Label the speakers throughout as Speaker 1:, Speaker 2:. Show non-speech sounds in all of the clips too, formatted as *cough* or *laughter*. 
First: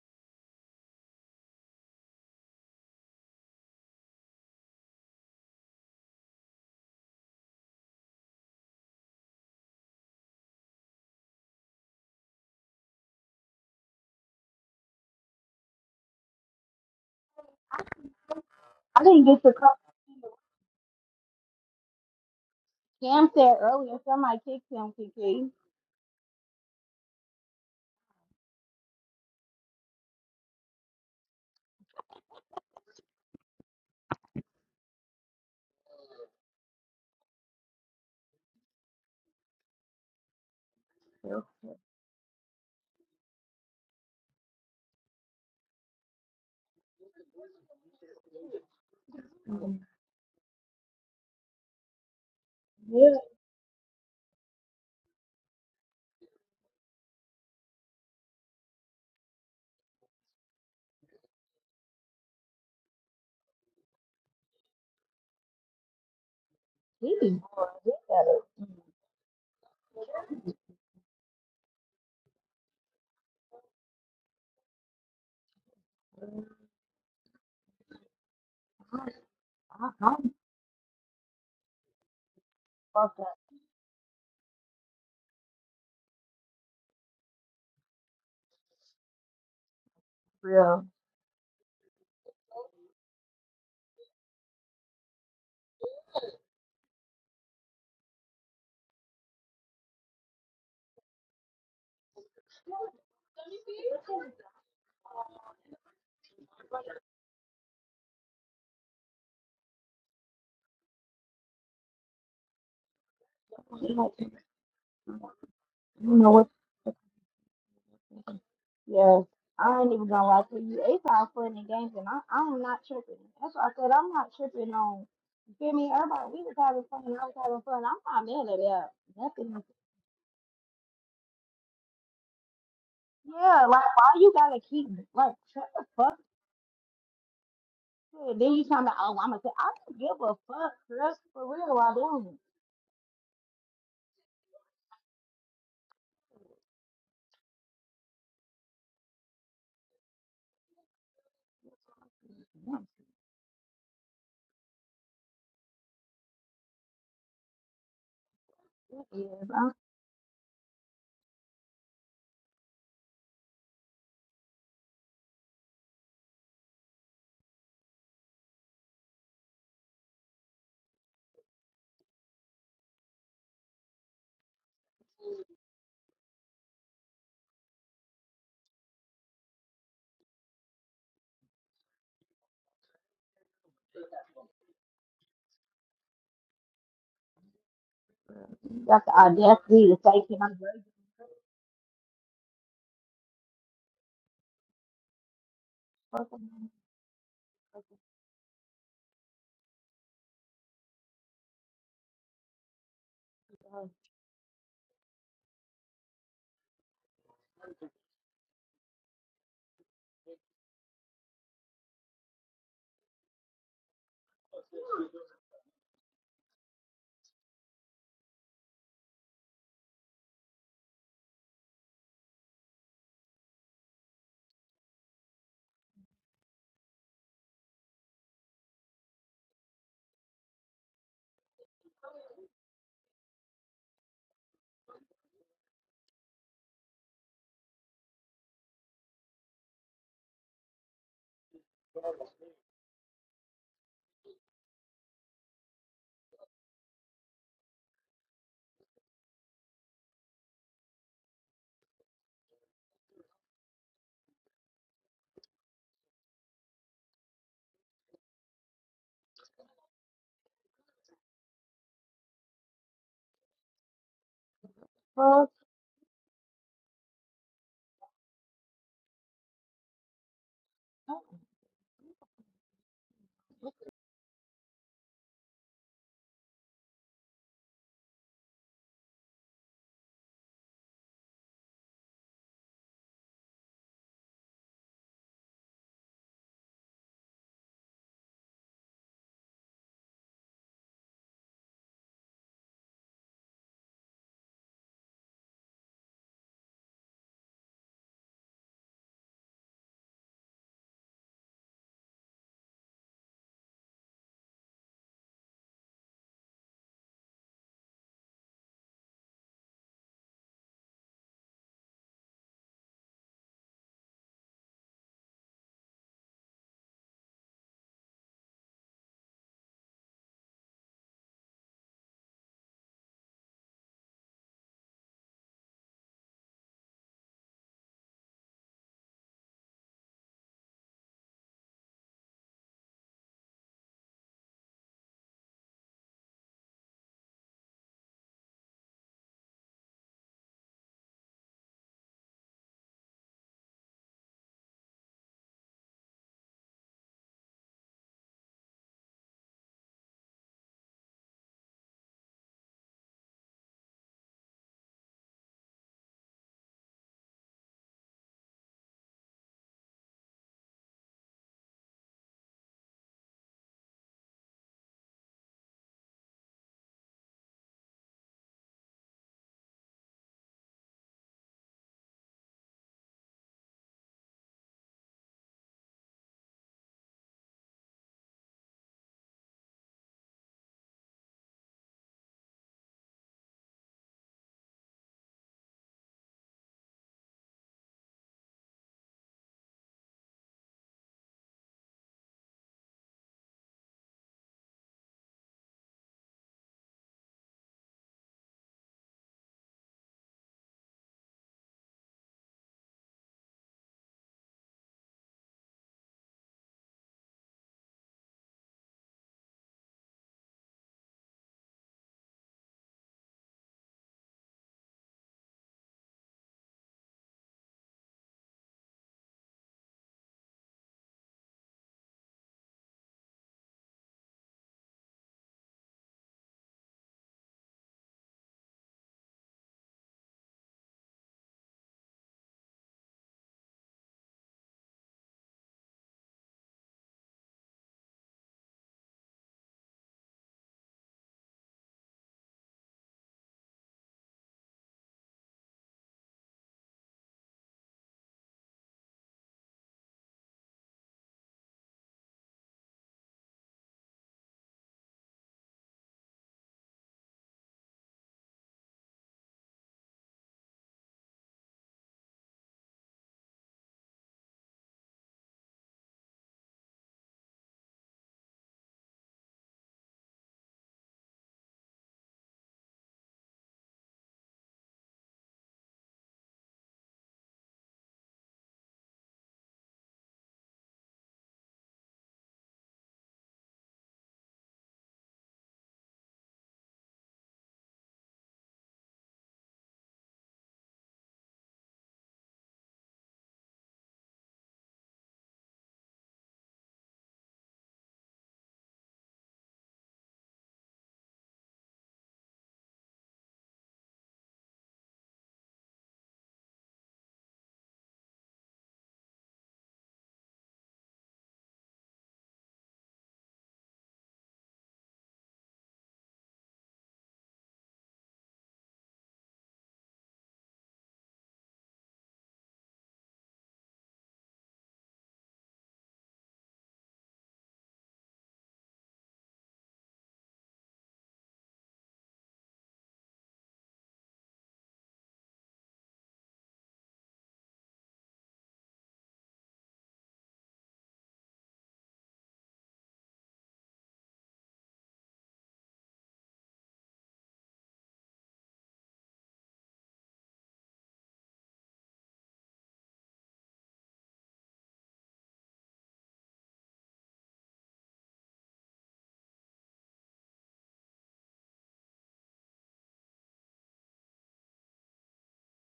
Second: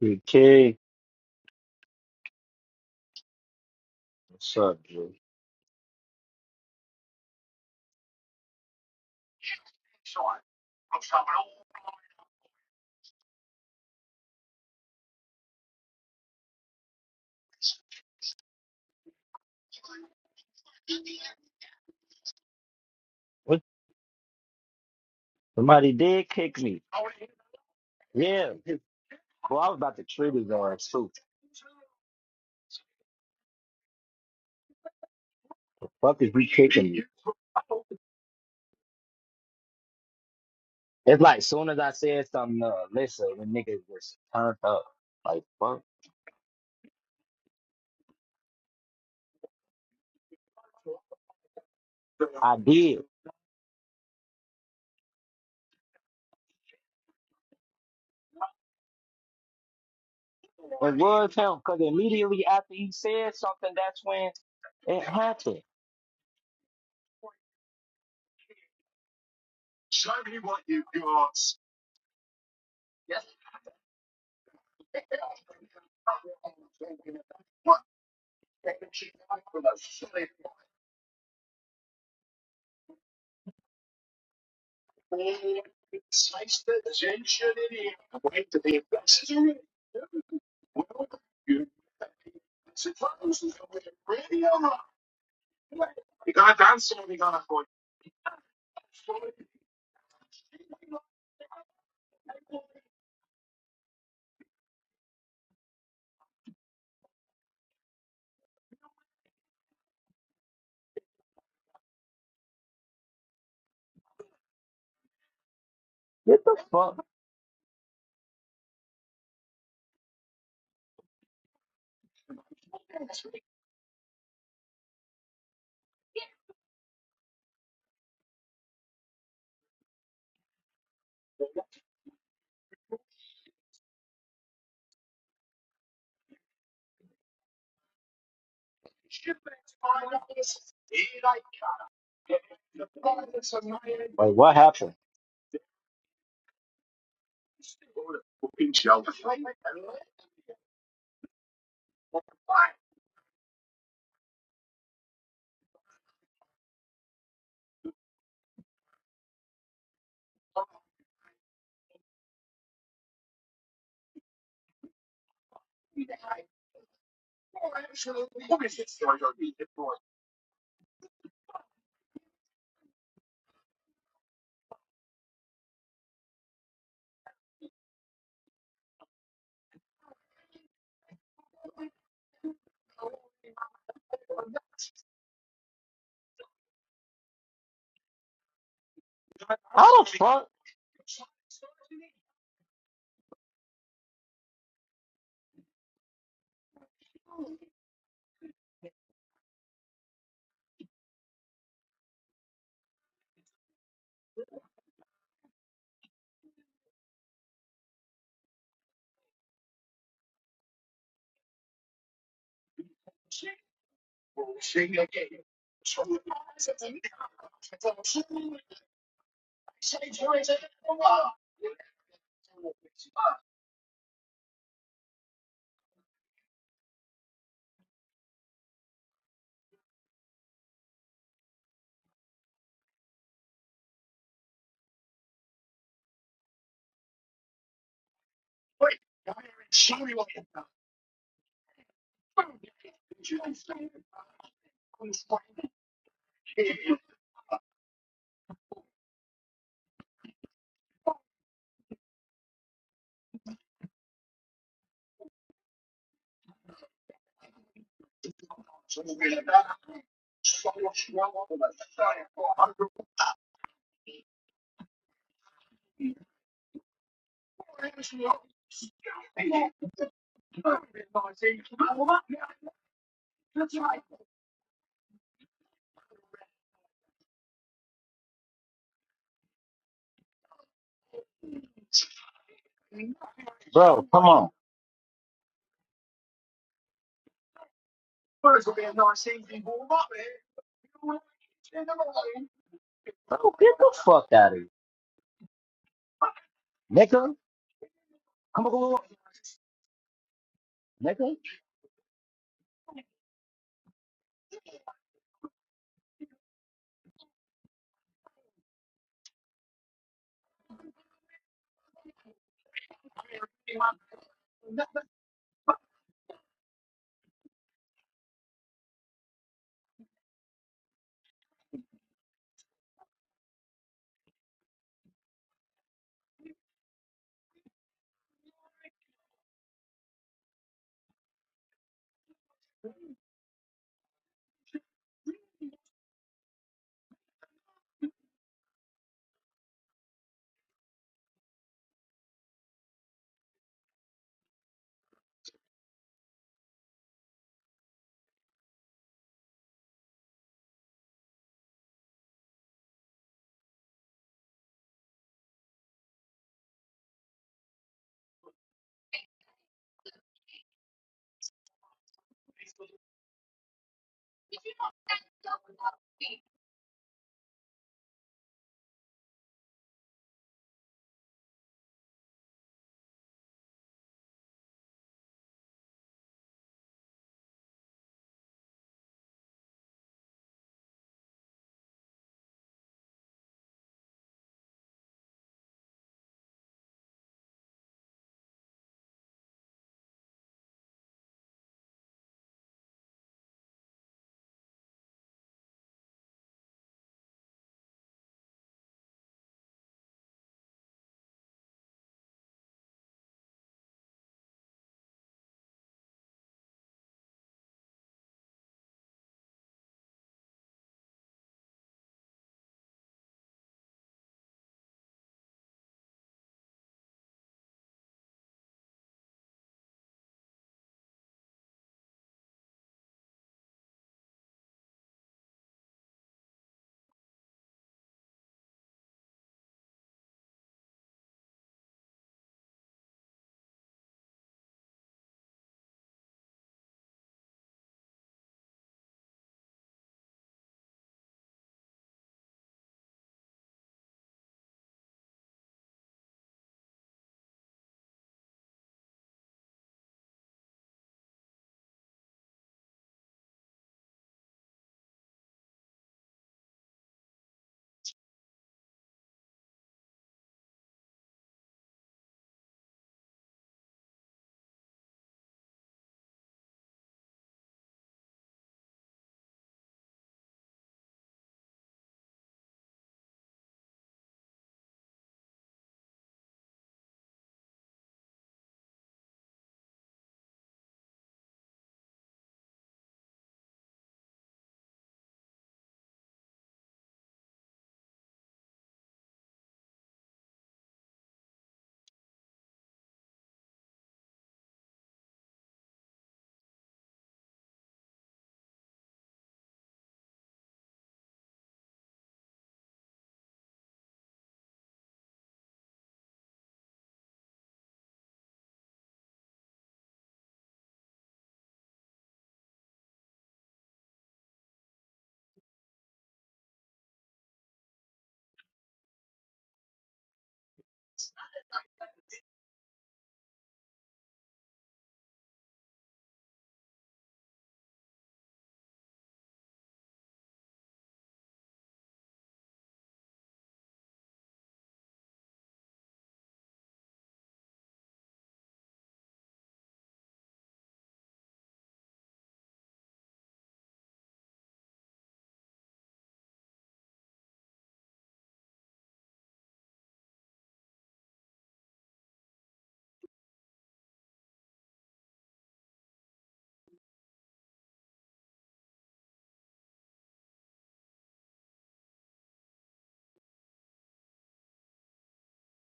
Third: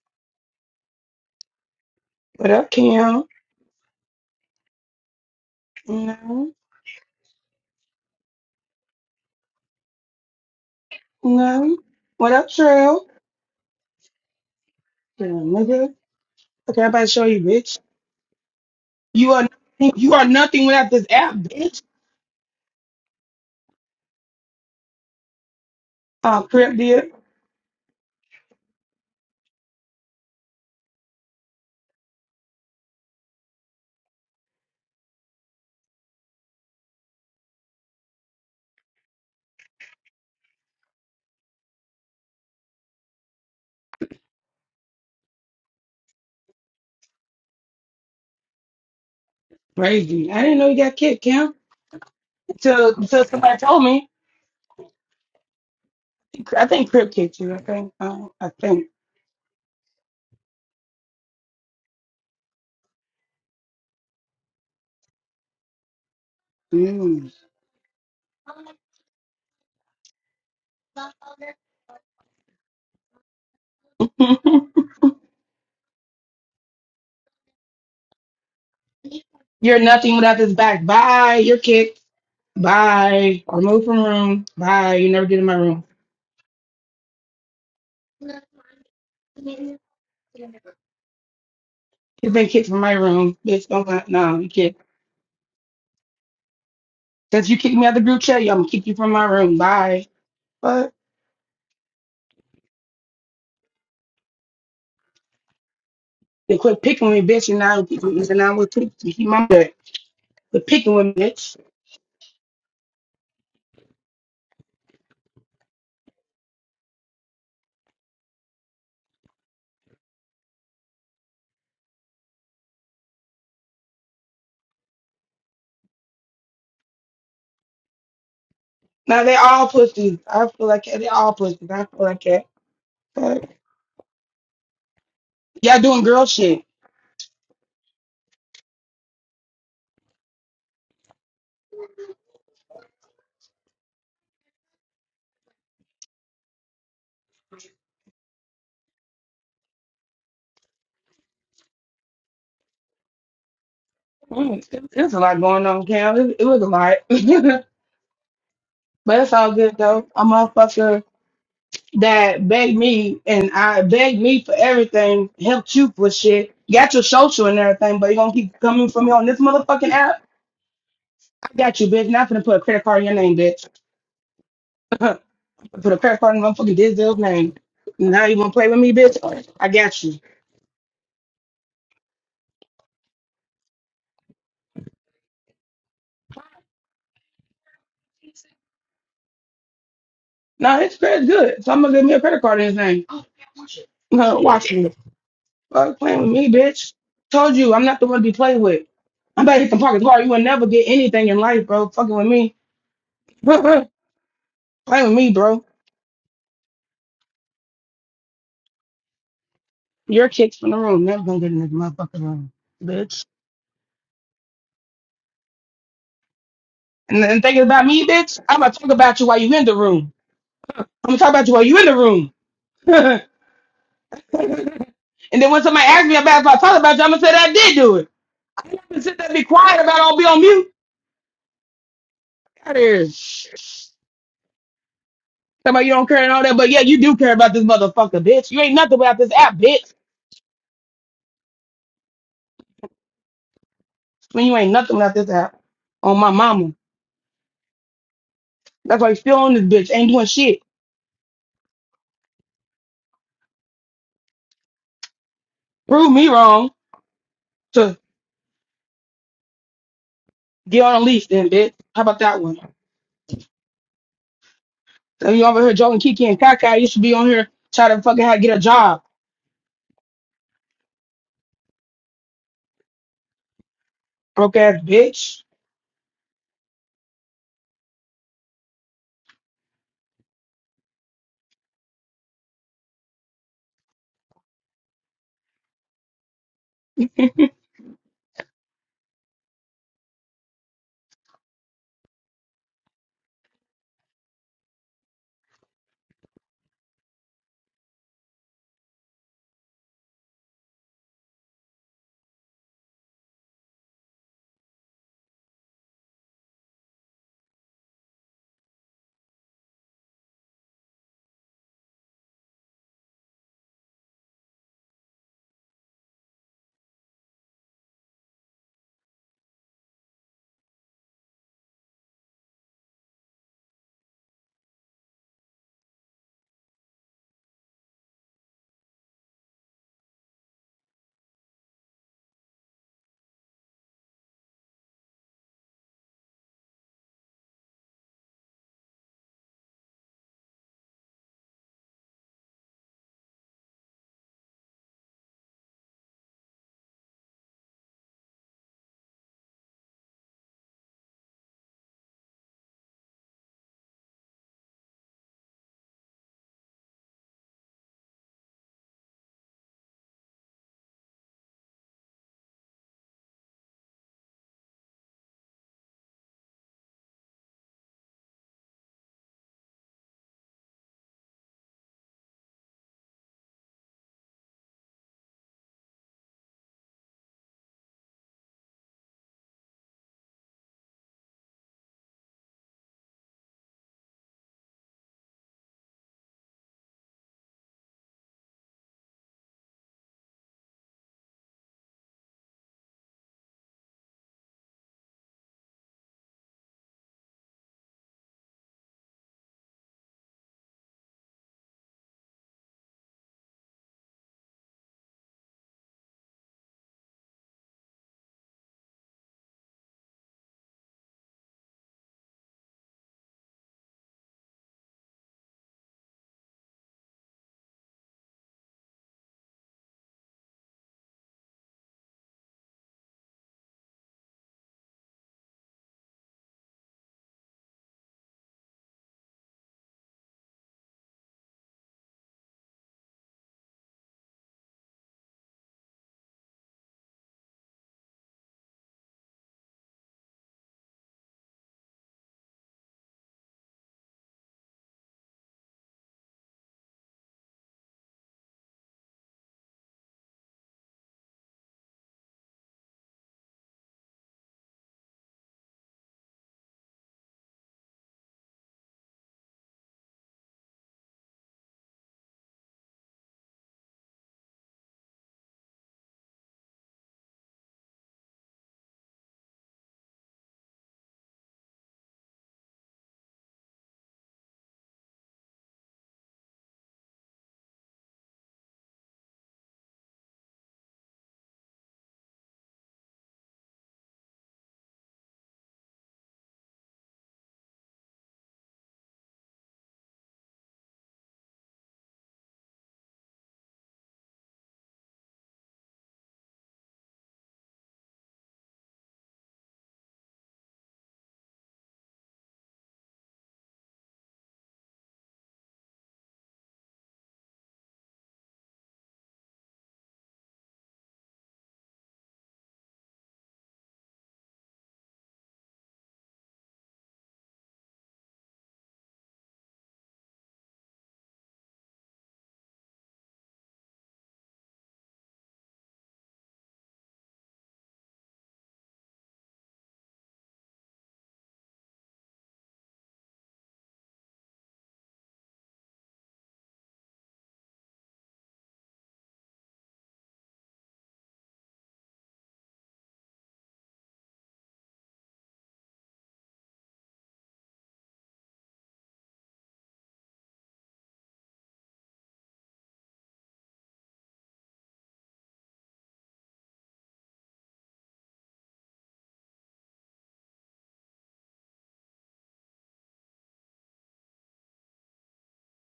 Speaker 1: Big K,
Speaker 2: What up, Cam?
Speaker 1: what's up, dude?
Speaker 2: No, no. What up, Trill? Yeah, nigga. Okay, I'm about to show you, bitch.
Speaker 3: I didn't
Speaker 2: You
Speaker 3: get
Speaker 2: are
Speaker 3: to come.
Speaker 2: nothing, you are nothing without this app, bitch.
Speaker 3: Cam said
Speaker 1: What?
Speaker 3: earlier somebody kicked him, Kiki.
Speaker 1: Somebody did
Speaker 2: Oh,
Speaker 1: kick
Speaker 2: Crip
Speaker 1: me.
Speaker 2: did.
Speaker 1: Yeah, bro, I was about to trigger his ass too. Fuck is you kicking me? It's like soon as I said something, uh, listen, the niggas just turned up. Like fuck,
Speaker 2: Crazy. I didn't know you got kicked, Cam.
Speaker 1: I
Speaker 2: Until
Speaker 1: did.
Speaker 3: Yeah,
Speaker 2: until somebody told me. I think Crip kicked you. I think. Um, I think.
Speaker 1: It was him because immediately after he said something, that's when it happened.
Speaker 3: he
Speaker 2: Mm.
Speaker 3: be.
Speaker 2: *laughs* You're
Speaker 3: I,
Speaker 2: nothing
Speaker 3: I'm
Speaker 2: without this back. Bye. You're kicked.
Speaker 3: fucked up,
Speaker 2: Bye. Or move from room. Bye. You never get in my room.
Speaker 3: real.
Speaker 2: You've been kicked from my room. Bitch, don't lie. No, you kicked. Since you kicked me out the group chat, yeah, I'm gonna kick you from my room. Bye. But they quit picking with me, bitch, and now pick me, and now we're picking to keep my butt. But picking with me, bitch.
Speaker 3: You know
Speaker 1: What
Speaker 3: what.
Speaker 1: the fuck?
Speaker 3: Yeah, I ain't even gonna lie to you. It's all fun and games, and I, I'm not tripping. That's why I said I'm not tripping on. You feel me? Everybody, we was having fun, and I was having fun. I'm not mad at that.
Speaker 2: Now they
Speaker 3: Nothing.
Speaker 2: all pussies. I feel like that. They all pussies. I feel like that. But
Speaker 3: Yeah, like why you gotta keep like shut
Speaker 2: y'all
Speaker 3: the
Speaker 2: doing
Speaker 3: fuck.
Speaker 2: girl shit.
Speaker 3: up. Then you talking about oh I'm gonna say I don't give a fuck, Chris. For real, I don't.
Speaker 1: Like what happened?
Speaker 2: Mm, it- There's a lot going on, Cam. It, it was a lot. *laughs* but it's all
Speaker 3: I'm
Speaker 2: good though. A motherfucker that begged me and I begged me for everything, helped you for shit, got your social and everything, but you gonna keep coming for me on this motherfucking app. I got you, bitch. Not finna put a credit card in your name, bitch. *laughs* put a credit card in motherfucking Dizdale's name. Now you wanna play with me, bitch? I got you.
Speaker 3: I I definitely the audacity to
Speaker 1: How the
Speaker 3: thank him.
Speaker 1: fuck,
Speaker 3: I'm
Speaker 2: No,
Speaker 3: very
Speaker 2: his credit's good. So I'm gonna give me a credit card in his name. *laughs* Uh, watch me. Fuck playing with
Speaker 3: grateful
Speaker 2: me, bitch. Told you, I'm not the one to be played with. I'm about to hit the pocket hard. You will never get anything in life, bro. Fucking with me. *laughs*
Speaker 3: for him
Speaker 2: playing
Speaker 3: as
Speaker 2: with me, bro. Your kicks from the room. Never gonna get in this motherfucking room, bitch. And then thinking about me, bitch, I'm gonna talk about you while you in the room. I'm gonna talk about you while you in the room. *laughs* And then when somebody asks me about if I talked about you, I'm gonna say that I did do it. I'm gonna sit there and be quiet about it, I'll be on mute. Out of here. Somebody you don't care and all that, but yeah, you do care about this motherfucker, bitch. You ain't nothing without this app, bitch. When you ain't nothing without this app. On my mama. That's why you still on this bitch. Ain't doing shit. Prove me wrong to get on a leash then, bitch. How about that one? So you over here joking Kiki and Kaka, you should be on here trying to fucking how to get a job. Broke ass bitch.
Speaker 1: bro? Come on, bro, get the fuck out of here, nigga.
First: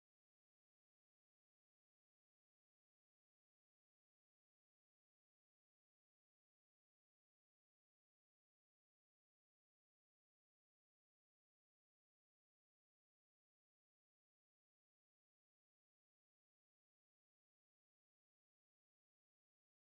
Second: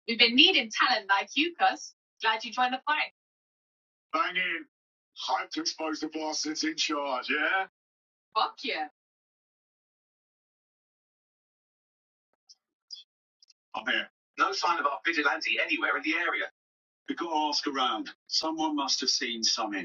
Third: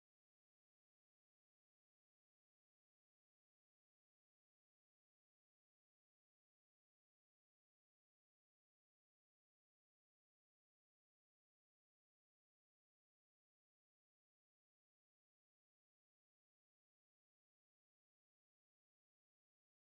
Speaker 1: We've been needing talent like you, cuz. Glad you joined the fight. Fuck yeah.